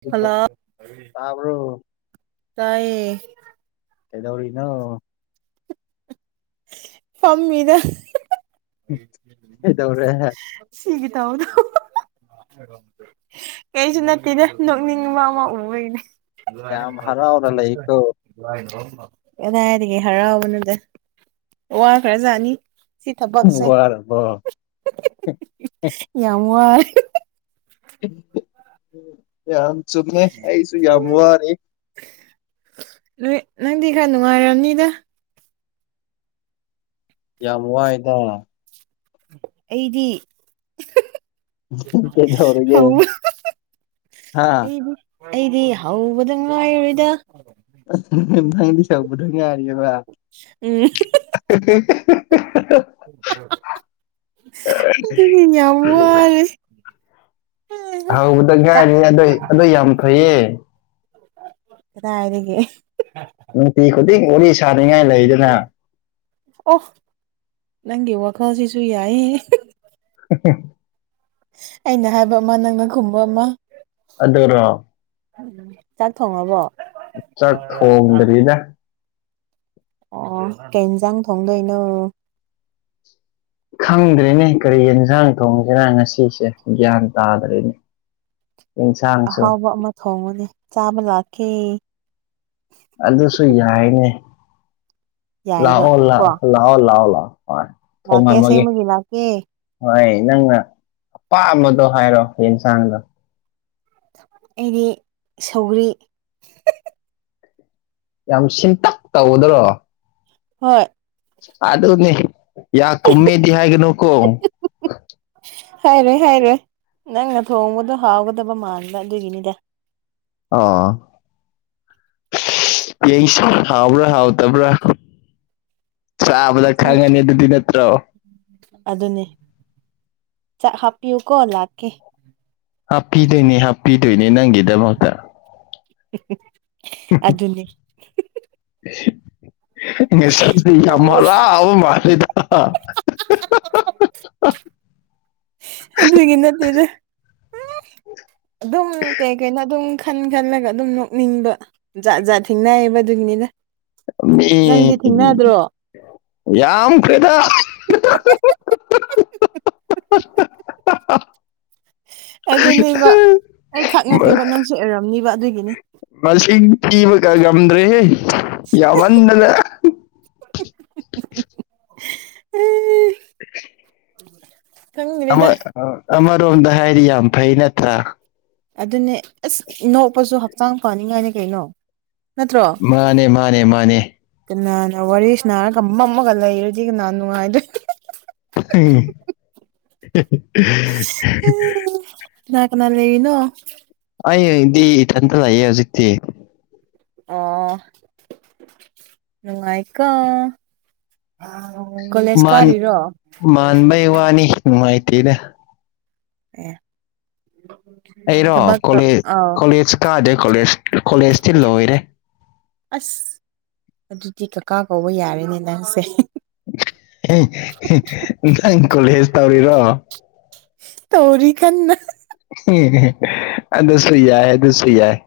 hello hello ꯇꯥꯕ꯭ꯔꯣ ꯇꯥꯌꯦ ꯀꯩꯗꯧꯔꯤꯅꯣ ꯐꯝꯃꯤꯗ [unintelligible] ꯀꯩꯗꯧꯔꯦ ꯁꯤꯒꯤ ꯇꯧꯕꯗꯨ ꯀꯩꯁꯨ ꯅꯠꯇꯦꯗ ꯅꯣꯛꯅꯤꯡꯕ ꯑꯃ ꯎꯕꯩꯅꯦ ꯌꯥꯝ ꯍꯔꯥꯎꯅ ꯂꯩꯀꯣ [unintelligible] ꯀꯗꯥꯏꯗꯒꯤ ꯍꯔꯥꯎꯕꯗ ꯋꯥ ꯈꯔꯖꯅꯤ ꯁꯤ ꯊꯕꯛꯁꯦ ꯋꯥꯔꯕꯣ ꯌꯥꯝ ꯋꯥꯔꯦ ꯌꯥꯝ ꯆꯨꯝꯃꯦ ꯑꯩꯁꯨ ꯌꯥꯝ ꯋꯥꯔꯦ ꯅꯣꯏ ꯅꯪꯗꯤ ꯈꯔ ꯅꯨꯡꯉꯥꯏꯔꯝꯅꯤꯗ ꯌꯥꯝ ꯋꯥꯏꯗ ꯑꯩꯗꯤ ꯑꯧ [unintelligible] ꯀꯩꯗꯧꯔꯒꯦ ꯍꯥ ꯑꯩꯗꯤ ꯑꯩꯗꯤ ꯍꯧꯕꯗ ꯉꯥꯏꯔꯤꯗ ꯎꯝ [unintelligible] [unintelligible] ꯑꯗꯨꯗꯤ ꯌꯥꯝꯋꯥꯔꯦ ꯍꯧꯕꯗ ꯉꯥꯏꯔꯤ ꯑꯗꯨ ꯑꯗꯨ ꯌꯥꯝ ꯐꯩꯌꯦ ꯀꯗꯥꯏꯗꯒꯤ [unintelligible] ꯂꯩꯗꯅ ꯑꯣ ꯅꯪꯒꯤ ꯋꯥ ꯈꯜꯁꯤꯁꯨꯨ ꯌꯥꯏꯌꯦꯍꯦ [unintelligible] ꯑꯩꯅ ꯍꯥꯏꯕ ꯑꯃ ꯅꯪꯅ ꯈꯨꯝꯕ ꯑꯃ ꯑꯗꯨꯔꯣ ꯎꯝ ꯆꯥꯛ ꯊꯣꯡꯉꯕꯣ ꯆꯥꯛ ꯊꯣꯡꯗꯔꯤꯗ ꯑꯣ ꯀꯩ ꯏꯟꯖꯥꯡ ꯊꯣꯡꯗꯣꯏꯅꯣ ꯈꯪꯗ꯭ꯔꯤꯅꯦ ꯀꯔꯤ ꯌꯦꯟꯁꯥꯡ ꯊꯣꯡꯁꯤꯔ ꯉꯁꯤꯁꯦ ꯒ꯭ꯌꯥꯟ ꯇꯥꯗ꯭ꯔꯅꯦ ꯑꯍꯥꯎꯕ ꯑꯃ ꯊꯣꯡꯉꯨꯅꯦ ꯆꯥꯕ ꯂꯥꯛꯀꯦ ꯑꯗꯨꯁꯨ ꯌꯥꯏꯅꯦ ꯌꯥꯏꯕ ꯂꯥꯛꯑꯣ ꯀꯣ ꯂꯥꯛ ꯂꯥꯛꯑꯣ ꯂꯥꯛꯑꯣ ꯂꯥꯛꯑꯣ ꯍꯣꯏ ꯂꯥꯛꯀꯦ ꯊꯣꯡꯉꯝꯃꯒꯦ ꯑꯁꯦꯡꯕꯒꯤ ꯂꯥꯛꯀꯦ ꯍꯣꯏ ꯅꯪꯅ ꯑꯄꯥꯝꯕꯗꯣ ꯍꯥꯏꯔꯣ ꯌꯦꯟꯁꯥꯡꯗꯣ ꯑꯩꯗꯤ ꯁꯧꯒꯔꯤ ꯌꯥꯝ ꯁꯤꯟꯇꯛ ꯇꯧꯕꯗꯨꯔꯣ ꯍꯣꯏ ꯑꯗꯨꯅꯤ ꯌꯥ ꯀꯨꯝꯃꯦꯗꯤ ꯍꯥꯏꯒꯅꯨ ꯀꯣ ꯍꯥꯏꯔꯣꯏ ꯍꯥꯏꯔꯣꯏ ꯅꯪꯅ ꯊꯣꯡꯕꯗꯣ ꯍꯥꯎꯒꯗꯕ ꯃꯥꯟꯕ ꯑꯗꯨꯒꯤꯅꯤꯗ ꯑꯥꯑꯣ ꯌꯦꯡꯁꯦ ꯍꯥꯎꯕ꯭ꯔꯥ ꯍꯥꯎꯇꯕ꯭ꯔꯥ ꯆꯕꯗ ꯁꯨꯝ ꯈꯪꯒꯅꯤ ꯑꯗꯨꯗꯤ ꯅꯠꯇ꯭ꯔꯣ ꯑꯗꯨꯅꯦ ꯆꯥꯛ ꯍꯥꯞꯄꯤꯌꯨꯀꯣ ꯂꯥꯛꯀꯦ ꯍꯥꯞꯄꯤꯗꯣꯏꯅꯦ ꯍꯥꯞꯄꯤꯗꯣꯏꯅꯦ ꯅꯪꯒꯤꯗꯃꯛꯇ [unintelligible] ꯑꯗꯨꯅꯦ [unintelligible] [unintelligible] ꯑꯗꯨꯒꯤ ꯅꯠꯇꯦꯗ INAUDIBLE ꯑꯗꯨꯝ ꯀꯩ- ꯀꯩꯅꯣ ꯑꯗꯨꯝ ꯈꯟ ꯈꯜꯂꯒ ꯑꯗꯨꯝ ꯅꯣꯛꯅꯤꯡꯕ ꯖꯥꯠ ꯖꯥꯠ ꯊꯦꯡꯅꯩꯌꯦꯕ ꯑꯗꯨꯒꯤꯅꯦꯗ INAUDIBLE ꯌꯥꯝ ꯈ꯭ꯔꯦꯗꯥ UNINTELLIGIBLE ꯑꯗꯨꯅꯦꯕ ꯑꯩ ꯈꯛ ꯃꯥ ꯅꯠꯇꯦꯕ ꯅꯪꯁꯨ ꯑꯣꯏꯔꯝꯅꯤꯕ ꯑꯗꯨꯒꯤꯅꯤ ꯃꯁꯤꯡ ꯊꯤꯕꯒ ꯉꯝꯗ꯭ꯔꯦꯍꯦ ꯌꯥꯝꯃꯟꯗꯅ INAUDIBLE INAUDIBLE ꯈꯪꯗ꯭ꯔꯦꯗ ꯑꯃ-ꯑꯃꯔꯣꯝꯗ ꯍꯥꯏꯗꯤ ꯌꯥꯝ ꯐꯩ ꯅꯠꯇ꯭ꯔꯥ ꯑꯗꯨꯅꯦ ꯑꯥꯁ ꯅꯣꯛꯄꯁꯨ ꯍꯛꯆꯥꯡ ꯐꯅꯤꯡ ꯉꯥꯏꯅꯤ ꯀꯩꯅꯣ ꯅꯠꯇ꯭ꯔꯣ ꯃꯥꯅꯦ ꯃꯥꯅꯦ ꯃꯥꯅꯦ ꯀꯅꯥꯅ ꯋꯥꯔꯤ ꯁꯟꯅꯥꯔꯒ ꯃꯝꯃꯒ ꯂꯩꯔꯗꯤ ꯀꯅꯥ ꯅꯨꯡꯉꯥꯏꯗꯣꯏꯅꯣ UNINTELLIGIBLE ꯀꯅꯥꯀꯅꯥ ꯂꯩꯔꯤꯅꯣ ꯑꯩꯑꯣꯏꯗꯤ ꯏꯊꯟꯇ ꯂꯩꯌꯦ ꯍꯧꯖꯤꯛꯇꯤ ꯑꯣꯑꯣ ꯅꯨꯡꯉꯥꯏꯀꯣ ꯀꯣꯂꯦꯖ ꯃꯥꯟ ꯀꯥꯔꯤꯔꯣ ꯃꯥꯟꯕ ꯩ ꯋꯥꯅꯤ ꯅꯨꯡꯉꯥꯏꯇꯦꯗ ꯑꯦ ꯑꯩꯔꯣ ꯊꯕꯛ ꯇꯧ ꯀꯣꯂꯦ ꯑꯥꯎ ꯀꯣꯂꯦꯖ ꯀꯥꯗꯦ ꯀꯣꯂꯦꯖ ꯀꯣꯂꯦꯖꯇꯤ ꯂꯣꯏꯔꯦ ꯑꯥꯁ ꯑꯗꯨꯗꯤ ꯀꯥꯀꯥ ꯀꯧꯕ ꯌꯥꯔꯦꯅꯦ ꯅꯪꯁꯦ ꯅꯪ ꯀꯣꯂꯦꯖ ꯇꯧꯔꯤꯔꯣ ꯇꯧꯔꯤ ꯀꯟꯅ ꯑꯗꯨꯁꯨ ꯌꯥꯢ-ꯑꯗꯨꯁꯨ ꯌꯥꯏ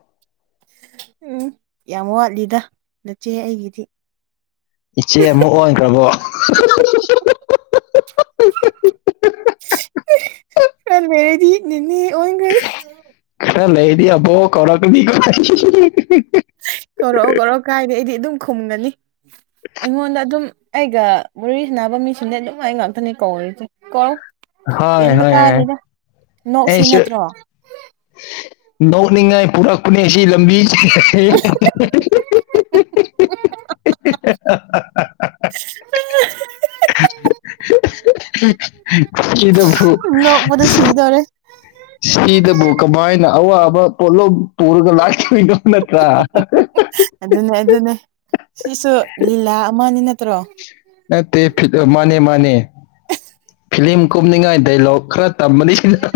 ꯎꯝ ꯌꯥꯝꯋꯥꯠꯂꯤꯗ ꯅꯥꯆꯦ ꯑꯩꯒꯤꯗꯤ ꯏꯆꯦꯑꯃꯨꯛ ꯑꯣꯟꯈ꯭ꯔꯕꯣ ꯈꯔꯥ ꯂꯩꯔꯗꯤ ꯅꯦꯅꯦ ꯑꯣꯟꯈ꯭ꯔꯥꯅꯤ ꯈꯔꯥ ꯂꯩꯔꯗꯤ ꯑꯕꯣꯛ ꯀꯧꯔꯛꯀꯅꯤꯀꯣ ꯀꯧꯔꯛꯑꯣ ꯀꯧꯔꯛꯑꯣ ꯀꯥꯏꯗ ꯑꯩꯗꯤ ꯑꯗꯨꯝ ꯈꯨꯝꯒꯅꯤ ꯑꯩꯉꯣꯟꯗ ꯑꯗꯨꯝ ꯑꯩꯒ ꯋꯥꯔꯤꯁꯥꯟꯅꯕ ꯃꯤꯡꯁꯤꯡꯅ ꯑꯗꯨꯃꯥꯏ ꯉꯥꯛꯇꯅꯤ ꯀꯧꯔꯤꯁꯦ ꯀꯧꯔꯛꯑꯣ ꯍꯣꯏ ꯍꯣꯏ ꯅꯣꯛꯁꯤꯅꯠꯇ꯭ꯔꯣ ꯅꯣꯛꯅꯤꯡꯉꯦ UNINTELLIGIBLE INAUDIBLE ꯅꯣꯛꯄꯗ ꯁꯤꯗꯧꯔꯦ INAUDIBLE ꯁꯤꯗꯕꯨ ꯀꯃꯥꯏꯅ ꯑꯋꯥꯕ ꯄꯣꯠꯂꯨꯝ ꯄꯨꯔꯒ ꯂꯥꯛꯏ UNINTELLIGIBLE ꯑꯗꯨꯅꯦ ꯑꯗꯨꯅꯦ ꯁꯤꯁꯨ ꯂꯤꯂꯥꯑꯃꯅꯤ ꯅꯠꯇ꯭ꯔꯣ ꯃꯥꯅꯦꯃꯥꯅꯦ ꯐꯤꯂꯤꯌꯝ ꯀꯨꯝꯅꯤꯡꯉꯥꯏ ꯗꯥꯏꯂꯣꯛ ꯈꯔ ꯇꯝꯃꯅꯤ ꯁꯤꯗ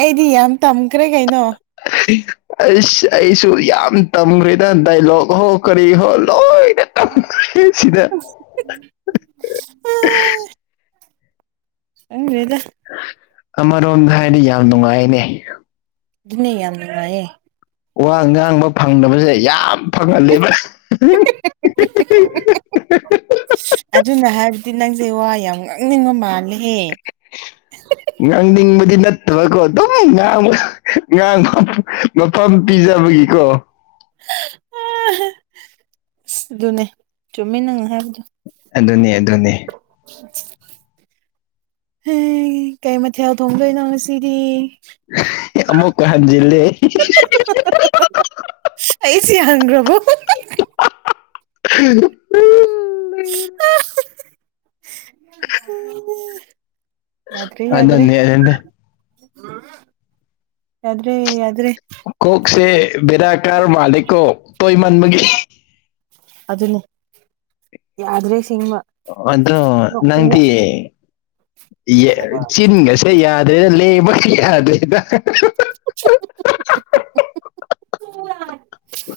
ꯑꯩꯗꯤ ꯌꯥꯝ ꯇꯝꯈ꯭ꯔꯦ ꯀꯩꯅꯣ ꯑꯩꯁ ꯑꯩꯁꯨ ꯌꯥꯝ ꯇꯝꯈ꯭ꯔꯦꯗ ꯗꯥꯏꯂꯣꯛ ꯍꯣ ꯍꯣ ꯀꯔꯤ ꯍꯣ ꯂꯣꯏꯅ ꯇꯝꯈ꯭ꯔꯦ ꯁꯤꯗ ꯑꯥꯑꯑ ꯈꯪꯗ꯭ꯔꯦꯗ ꯑꯃꯔꯣꯝꯗ ꯍꯥꯏꯗꯤ ꯌꯥꯝ ꯅꯨꯡꯉꯥꯏꯅꯦ ꯑꯗꯨꯅꯦ ꯌꯥꯝ ꯅꯨꯡꯉꯥꯢꯌꯦ ꯋꯥ ꯉꯥꯡꯕ ꯐꯪꯗꯕꯁꯦ ꯌꯥꯝ ꯐꯪꯍꯜꯂꯦꯕ [unintelligible] ꯑꯗꯨꯅ ꯍꯥꯏꯕꯗꯤ ꯅꯪꯁꯦ ꯋꯥ ꯌꯥꯝ ꯉꯥꯡꯅꯤꯡꯕ ꯃꯥꯜꯂꯦ ꯉꯥꯡꯅꯤꯡꯕꯗꯤ ꯅꯠ ꯅꯠꯇꯕꯀꯣ ꯑꯗꯨꯝ ꯉꯥꯡꯕ ꯉꯥꯡꯕ ꯃꯐꯝ ꯄꯤꯖꯕꯒꯤꯀꯣ [unintelligible] ꯑꯗꯨꯅꯦ ꯆꯨꯝꯃꯤ ꯅꯪꯅ ꯍꯥꯏꯕꯗꯣ ꯑꯗꯨꯅꯦ ꯑꯗꯨꯅꯦ ꯍꯩ ꯀꯩ ꯃꯊꯦꯜ ꯊꯣꯡꯗꯣꯏꯅꯣ ꯉꯁꯤꯗꯤ ꯑꯃꯨꯛꯀ ꯍꯟꯖꯤꯜꯂꯦ ꯑꯩ ꯁꯤ ꯍꯪꯒ꯭ꯔꯕꯣ ꯑꯥ [unintelligible] [unintelligible] ꯌꯥꯗ꯭ꯔꯦ ꯌꯥꯗ꯭ꯔꯦ ꯑꯗꯨꯅꯦ ꯑꯗꯨꯅꯦ ꯌꯥꯗ꯭ꯔꯦ ꯌ ꯀꯣꯛꯁꯦ ꯕꯦꯔꯥ ꯀꯔ ꯃꯥꯜꯂꯦꯀꯣ ꯇꯣꯏꯃꯥꯟꯕꯒꯤ ꯑꯗꯨꯅꯦ ꯌꯥꯗ꯭ꯔꯦ ꯁꯦꯡꯕ ꯑꯗꯣ [unintelligible] ꯆꯤꯟꯒꯥꯁꯦ ꯌꯥꯗ꯭ꯔꯦꯗ ꯂꯦꯡꯕꯒ ꯌꯥꯗꯦꯗ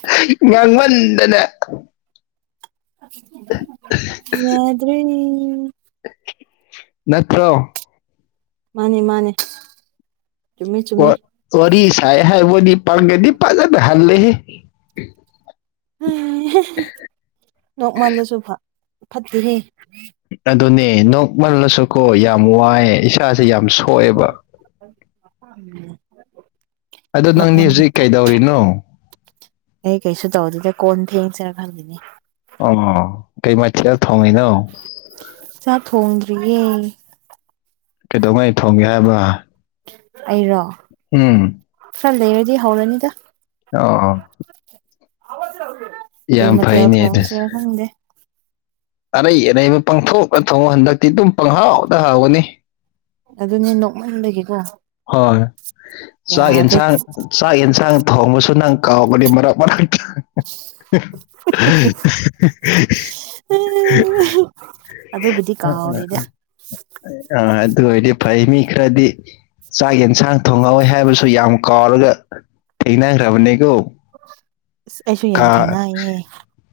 [unintelligible] ꯉꯥꯡꯃꯟꯗꯅ ꯌꯥꯗ꯭ꯔꯦꯅꯦ ꯅꯠꯇ꯭ꯔꯣ ꯃꯥꯅꯦ ꯃꯥꯅꯦ ꯆꯨꯝꯃꯦ ꯆꯨꯝꯃꯦ ꯋꯥꯔꯤ ꯁꯥꯏ ꯍꯥꯏꯕꯗꯤ ꯄꯥꯡꯒꯜꯗꯤ ꯐꯖꯅ ꯍꯜꯂꯦꯍꯦ ꯑꯦꯍꯦ ꯅꯣꯛꯃꯜꯂꯁꯨ ꯐ ꯐꯠꯇꯦꯅꯦ ꯑꯗꯨꯅꯦ ꯅꯣꯛꯃꯜꯂꯁꯨꯀꯣ ꯌꯥꯝ ꯋꯥꯏꯑꯦ ꯏꯁꯥꯁꯦ ꯌꯥꯝ ꯁꯣꯛꯑꯦꯕ ꯎꯝ ꯑꯗꯣ ꯅꯪꯗꯤ ꯍꯧꯖꯤꯛ ꯀꯩꯗꯧꯔꯤꯅꯣ ꯑꯩ ꯀꯩꯁꯨ ꯇꯧꯗꯗ ꯀꯣꯟ ꯐꯦꯡꯁꯤꯔ ꯈꯜꯂꯤꯅꯦ ꯑꯣ ꯀꯩ ꯃꯥꯊꯦꯜ ꯆꯥꯛ ꯊꯣꯡꯗ꯭ꯔꯤꯌꯦ ꯀꯩꯗꯧꯉꯩ ꯊꯣꯡꯒꯦ ꯍꯥꯏꯕ ꯑꯩꯔꯣ ꯎꯝ ꯈꯔ ꯂꯩꯔꯗꯤ ꯍꯧꯔꯅꯤꯗ ꯑꯣ ꯀꯩ ꯌꯥꯝ ꯃꯊꯦꯜ ꯐꯩꯅꯦ ꯑꯗꯨ ꯊꯣꯡꯁꯤꯔ ꯈꯪꯗꯦ ꯑꯔꯩ ꯑꯔꯩꯕ ꯄꯪꯊꯣꯛ ꯊꯣꯡꯉꯣ ꯍꯟꯗꯛꯇꯤ ꯑꯗꯨꯝ ꯄꯪꯍꯥꯎꯗ ꯍꯥꯎꯒꯅꯤ ꯑꯗꯨꯅꯦ ꯅꯣꯛꯃꯟꯕꯒꯤꯀꯣ ꯍꯣꯏ ꯆꯥꯛ ꯌꯥꯗ꯭ꯔꯦ ꯌꯦꯟꯁꯥꯡ ꯆꯥꯛ ꯌꯦꯟꯁꯥꯡ ꯊꯣꯡꯕꯁꯨ ꯅꯪ ꯀꯥꯎꯒꯅꯤ ꯃꯔꯛ ꯃꯔꯛ ꯑꯗꯨꯕꯨꯗꯤ ꯀꯥꯎꯔꯦꯗ [unintelligible] ꯑꯥ ꯑꯗꯨ ꯑꯣꯢꯔꯗꯤ ꯐꯩ ꯃꯤ ꯈꯔꯗꯤ ꯆꯥꯛ ꯌꯦꯟꯁꯥꯡ ꯊꯣꯡꯉꯧꯋꯦ ꯍꯥꯏꯕꯁꯨ ꯌꯥꯝ ꯀꯥꯎꯔꯒ ꯊꯦꯡꯅꯪꯈ꯭ꯔꯕꯅꯦ ꯀꯣ [inaudible] [inaudible] ꯌꯥꯝ ꯀꯥ ꯊꯦꯡꯅꯩꯌꯦ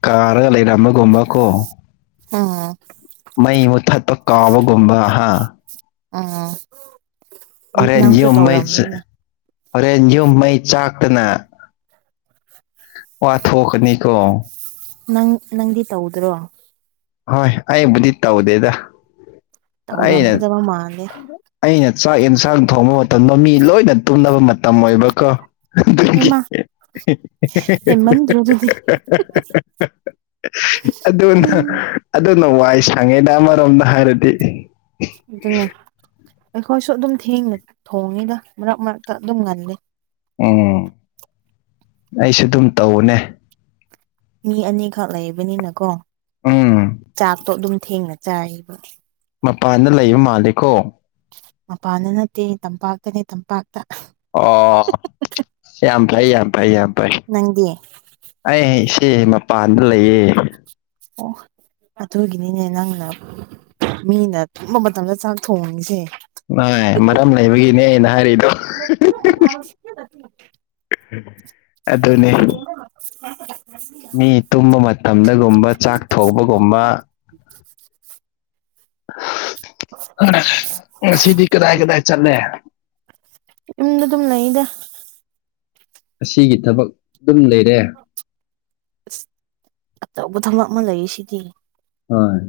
ꯀꯥꯔꯒ ꯂꯩꯔꯝꯕꯒꯨꯝꯕ ꯀꯣ ꯑꯣ ꯀꯥꯎꯕꯒꯨꯝꯕ ꯍꯥ ꯑꯣ ꯍꯣꯔꯦꯟ ꯌꯨꯝ ꯃꯩ ꯍꯣꯔꯦꯟ ꯌꯨꯝ ꯃꯩ ꯆꯥꯛꯇꯅ ꯋꯥ ꯊꯣꯛꯀꯅꯤ ꯀꯣ ꯅꯪ ꯅꯪꯗꯤ ꯇꯧꯗ꯭ꯔꯣ ꯍꯣꯏ ꯑꯩꯕꯨꯗꯤ ꯇꯧꯗꯦꯗ ꯑꯩꯅ ꯇꯧꯔꯝꯒꯗꯕ ꯃꯥꯜꯂꯦ ꯑꯩꯅ ꯆꯥꯛ ꯌꯦꯟꯁꯥꯡ ꯊꯣꯡꯕ ꯃꯇꯝꯗꯣ ꯃꯤ ꯂꯣꯏꯅ ꯇꯨꯝꯅꯕ ꯃꯇꯝ ꯑꯣꯏꯕꯀꯣ ꯗꯨꯒꯤ ꯍꯩꯃꯥ ꯍꯦꯍꯦꯍꯦ ꯍꯦꯟꯃꯟꯗ꯭ꯔꯣ ꯑꯗꯨꯗꯤ ꯑꯗꯨꯅ ꯎꯝ ꯑꯗꯨꯅ ꯋꯥꯏ ꯁꯪꯉꯦꯗ ꯑꯃꯔꯣꯝꯗ ꯍꯥꯏꯔꯗꯤ ꯑꯗꯨꯅꯦ ꯑꯩꯈꯣꯏꯁꯨ ꯑꯗꯨꯝ ꯊꯦꯡꯅ ꯊꯣꯡꯉꯤꯗ ꯃꯔꯛ ꯃꯔꯛꯇ ꯑꯗꯨꯝ ꯉꯜꯂꯤ ꯎꯝ ꯑꯩꯁꯨ ꯑꯗꯨꯝ ꯇꯧꯕꯅꯦ ꯃꯤ ꯑꯅꯤꯈꯛ ꯂꯩꯕꯅꯤꯅ ꯀꯣ ꯎꯝ ꯊꯦꯡꯅ ꯆꯥꯏꯌꯦꯕ ꯃꯄꯥꯟꯗ ꯂꯩꯕ ꯃꯥꯜꯂꯦ ꯀꯣ ꯃꯄꯥꯟꯅ ꯅꯠꯇꯦ ꯇꯝꯄꯥꯛꯇꯅꯦ ꯇꯝꯄꯥꯛ ꯑꯣ ꯌꯥꯝ ꯐꯩ ꯌꯥꯝ ꯐꯩ ꯌꯥꯝ ꯐꯩ ꯅꯪꯗꯤ ꯑꯩ ꯍꯌꯦꯡ ꯑꯦ ꯃꯄꯥꯟꯗ ꯂꯩꯌꯦ ꯑꯣ ꯑꯗꯨꯒꯤꯅꯤꯅꯦ ꯅꯪꯅ ꯃꯤꯅ ꯇꯨꯝꯕ ꯃꯇꯝꯗ ꯆꯥꯛ ꯊꯣꯡꯉꯤꯁꯦ ꯅꯦꯅ ꯍꯥꯢꯔꯤꯗꯣ [inaudible] ꯑꯗꯨꯅꯦ [inaudible] ꯃꯤ ꯇꯨꯝꯕ ꯃꯇꯝꯗꯒꯨꯝꯕ ꯆꯥꯛ ꯊꯣꯡꯕꯒꯨꯝꯕ [inaudible] ꯉꯁꯤꯗꯤ ꯀꯗꯥꯏ ꯀꯗꯥꯏ ꯆꯠꯂꯦ ꯌꯨꯝꯗ ꯑꯗꯨꯝ ꯂꯩꯌꯦꯗ ꯑꯁꯤꯒꯤ ꯊꯕꯛ ꯑꯗꯨꯝ ꯂꯩꯔꯦ ꯑꯁ ꯑꯆꯧꯕ ꯊꯕꯛ ꯑꯃ ꯂꯩ ꯔꯤꯁꯤꯗꯤ ꯍꯣꯏ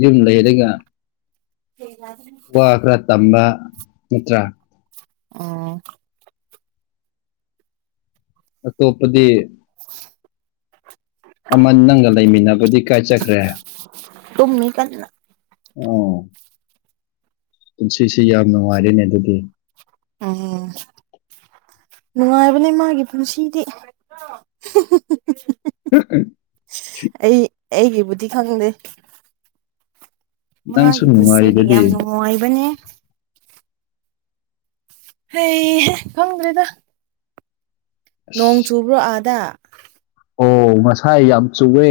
ꯌꯨꯝ ꯂꯩꯔꯒ ꯋꯥ ꯈꯔ ꯇꯝꯕ ꯅꯠꯇ꯭ꯔꯥ ꯑꯣ ꯑꯇꯣꯞꯄꯗꯤ ꯑꯃ ꯅꯪꯒ ꯂꯩꯃꯤꯟꯅꯕꯗꯤ ꯀꯔꯥꯏ ꯆꯠꯈ꯭ꯔꯦ ꯇꯨꯃꯤ ꯀꯟꯅꯥ ꯎꯝ ꯄꯨꯟꯁꯤꯁꯤ ꯌꯥꯝ ꯅꯨꯡꯉꯥꯏꯔꯦꯅꯦ ꯑꯗꯨꯗꯤ ꯎꯝ ꯅꯨꯡꯉꯥꯏꯕꯅꯦ ꯃꯥꯒꯤ ꯄꯨꯟꯁꯤꯗꯤ ꯑ [inaudible] ꯑꯩ ꯑꯩꯒꯤꯕꯨꯗꯤ ꯈꯪꯗꯦ ꯅꯪꯁꯨ ꯃꯥꯒꯤ ꯄꯨꯟꯁꯤꯅꯤ ꯅꯨꯡꯉꯥꯏꯔꯤꯗꯨꯗꯤ ꯌꯥꯝ ꯅꯨꯡꯉꯥꯏꯕꯅꯦ ꯍꯩꯍꯦ ꯈꯪꯗ꯭ꯔꯦꯗ ꯅꯣꯡ ꯑꯁ ꯆꯨꯕ꯭ꯔꯣ ꯑꯥꯗꯥ ꯑꯣ ꯉꯁꯥꯏ ꯌꯥꯝ ꯆꯨꯋꯦ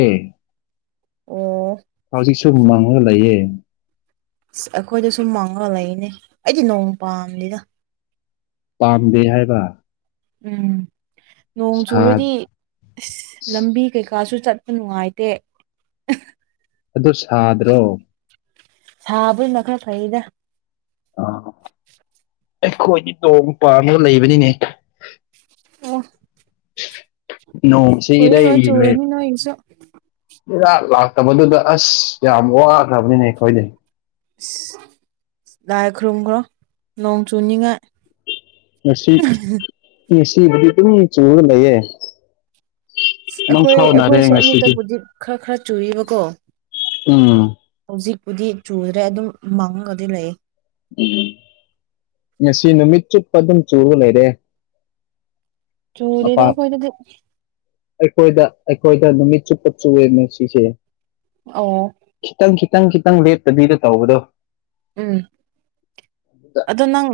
ꯑꯣ ꯍꯧꯖꯤꯛꯁꯨ ꯃꯪꯉꯒ ꯂꯩꯌꯦ ꯑꯈꯣꯏꯗꯁꯨ ꯃꯪꯉ ꯂꯩꯅꯦ ꯑꯩꯗꯤ ꯅꯣꯡ ꯄꯥꯝꯂꯤꯗ ꯄꯥꯝꯗꯦ ꯍꯥꯏꯕ ꯎꯝ ꯅꯣꯡ ꯁꯥ ꯆꯨꯔꯗꯤ ꯑꯁ ꯂꯝꯕꯤ ꯀꯩꯀꯥꯁꯨ ꯆꯠꯄ ꯅꯨꯡꯉꯥꯏꯇꯦ ꯑꯗꯨ ꯁꯥꯗ꯭ꯔꯣ ꯁꯥꯕ ꯅ ꯈꯔ ꯐꯩꯗ ꯑ ꯑꯩꯈꯣꯏꯗꯤ ꯅꯣꯡ ꯄꯥꯝꯃꯒ ꯂꯩꯕꯅꯤꯅꯦ ꯑꯣ ꯅꯣꯡꯁꯤ ꯀꯨꯏꯔꯔꯣꯏ ꯏꯔꯩ ꯂꯩ ꯆꯨꯔꯅꯤ ꯅꯣꯏꯒꯤꯁꯨ ꯏꯔꯥꯠ ꯂꯥꯛꯇꯕꯗꯨꯗ ꯑꯁ ꯌꯥꯝ ꯋꯥꯈ꯭ꯔꯕꯅꯤꯅꯦ ꯑꯩꯈꯣꯏꯗꯤ ꯑꯁ ꯂꯥꯏ ꯈꯨꯔꯨꯝꯈ꯭ꯔꯣ ꯅꯣꯡ ꯆꯨꯅꯤꯡꯉꯥꯏ ꯉꯁꯤ ꯉꯁꯤꯕꯨꯗꯤ ꯑꯗꯨꯝ ꯆꯨꯔꯒ ꯂꯩꯌꯦ ꯑꯩꯈꯣꯏ ꯃꯪꯐꯥꯎꯅꯔꯦ ꯑꯩꯈꯣꯏꯁꯨ ꯉꯁꯤꯗꯤ ꯑꯌꯨꯛꯇꯕꯨꯗꯤ ꯈꯔ ꯈꯔ ꯆꯨꯏꯌꯦꯕꯀꯣ ꯎꯝ ꯍꯨꯖꯤꯛꯄꯨꯗꯤ ꯆꯨꯗ꯭ꯔꯦ ꯑꯗꯨꯝ ꯃꯥꯡꯉꯒꯗꯤ ꯂꯩ ꯎꯝ ꯉꯁꯤ ꯅꯨꯃꯤꯠ ꯆꯨꯞꯄ ꯑꯗꯨꯝ ꯆꯨꯔ ꯂꯩꯔꯦ ꯆꯨꯗꯦꯅ ꯃꯄꯥꯟ ꯑꯈꯣꯢꯗꯗꯤ ꯑꯩꯈꯣꯏꯗ ꯑꯩꯈꯣꯏꯗ ꯅꯨꯃꯤꯠ ꯆꯨꯞꯄ ꯆꯨꯌꯦ ꯉꯁꯤꯁꯦ ꯑꯣ ꯈꯤꯇꯪ ꯈꯤ ꯈꯤꯇꯪ ꯈꯤꯇꯪ ꯂꯦꯞꯇꯕꯤꯗ ꯇꯧꯕꯗꯣ ꯎꯝ ꯑꯗꯣ ꯅꯪ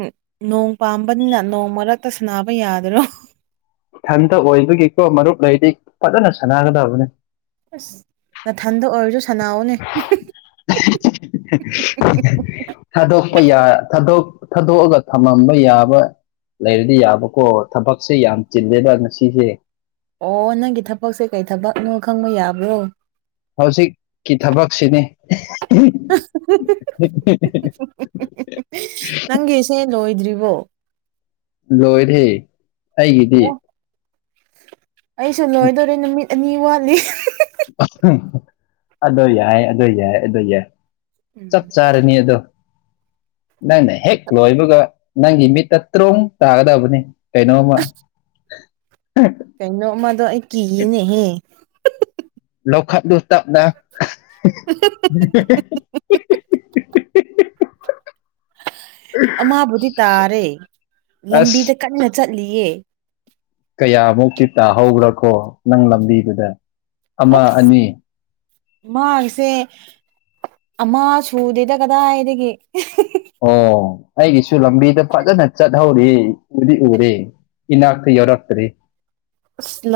ꯅꯣꯡ ꯄꯥꯝꯕꯅꯤꯅ ꯅꯣꯡ ꯃꯔꯛꯇ ꯁꯅꯕ ꯌꯥꯗꯔꯣ ꯊꯟꯇ ꯑꯣꯏꯕꯒꯤ ꯀꯣ ꯃꯔꯨꯞ ꯂꯩꯗꯤ ꯐꯖꯅ ꯁꯥꯟꯅꯒꯗꯕꯅꯦ ꯑꯁ ꯅꯊꯟꯗ ꯑꯣꯏꯔꯁꯨ ꯁꯥꯟꯅꯧꯅꯦ [unintelligible] ꯊꯥꯗꯣꯛꯄ ꯌꯥ ꯊꯥꯗꯣꯛ ꯊꯥꯗꯣꯛꯑꯒ ꯊꯝꯃꯝꯕ ꯌꯥꯕ ꯂꯩꯔꯗꯤ ꯌꯥꯕꯀꯣ ꯊꯕꯛꯁꯦ ꯌꯥꯝ ꯆꯤꯜꯗꯦꯗ ꯉꯁꯤꯁꯦ ꯑꯣ ꯅꯪꯒꯤ ꯊꯕꯛꯁꯦ ꯀꯩ ꯊꯕꯛꯅꯣ ꯈꯪꯕ ꯌꯥꯕ꯭ꯔꯣ ꯍꯧꯖꯤꯛꯀꯤ ꯊꯕꯛꯁꯤꯅꯦ ꯅꯪꯒꯤꯁꯦ ꯂꯣꯏ ꯗ꯭ꯔꯤꯕꯣ ꯂꯣꯏꯔꯦ ꯑꯩꯒꯤꯗꯤ ꯑꯣ ꯑꯩꯁꯨ ꯂꯣꯏꯗꯣꯔꯦ ꯅꯨꯃꯤꯠ ꯑꯅꯤ ꯋꯥꯠꯂꯤ ꯑꯗꯣ ꯌꯥꯏ ꯑꯗꯣ ꯌꯥꯏ ꯑꯗꯣ ꯌꯥꯏ ꯎꯝ ꯆꯞ ꯆꯥꯔꯅꯤ ꯑꯗꯣ ꯅꯪꯅ ꯍꯦꯛ ꯂꯣꯏꯕꯒ ꯅꯪꯒꯤ ꯃꯤꯠꯇ ꯇ꯭ꯔꯣꯡ ꯇꯥꯒꯗꯕꯅꯦ ꯀꯩꯅꯣꯝꯃ ꯀꯩꯅꯣ ꯑꯃꯗꯣ ꯑꯩ ꯀꯤꯌꯦꯅꯦꯍꯦ ꯂꯧꯈꯠꯂꯣ ꯇꯞꯅ [unintelligible] ꯑꯃꯕꯨꯗꯤ ꯇꯥꯔꯦ ꯑꯁ ꯂꯝꯕꯤꯗ ꯀꯟꯅ ꯆꯠꯂꯤꯌꯦ ꯀꯌꯥꯃꯨꯛꯇꯤ ꯇꯥꯍꯧꯕ꯭ꯔꯀꯣ ꯅꯪ ꯂꯝꯕꯤꯗꯨꯗ ꯑꯃ ꯑꯅꯤ ꯃꯥꯥꯒꯤꯁꯦ ꯑꯃ ꯁꯨꯗꯦꯗ ꯀꯗꯥꯏꯗꯒꯤ ꯑꯣ ꯑꯩꯒꯤꯁꯨ ꯂꯝꯕꯤꯗ ꯐꯖꯅ ꯆꯠꯍꯧꯔꯤ ꯎꯗꯤ ꯎꯔꯦ ꯏꯅꯥꯛꯇ ꯌꯧꯔꯛꯇ꯭ꯔꯤ ꯑꯁ ꯂꯝ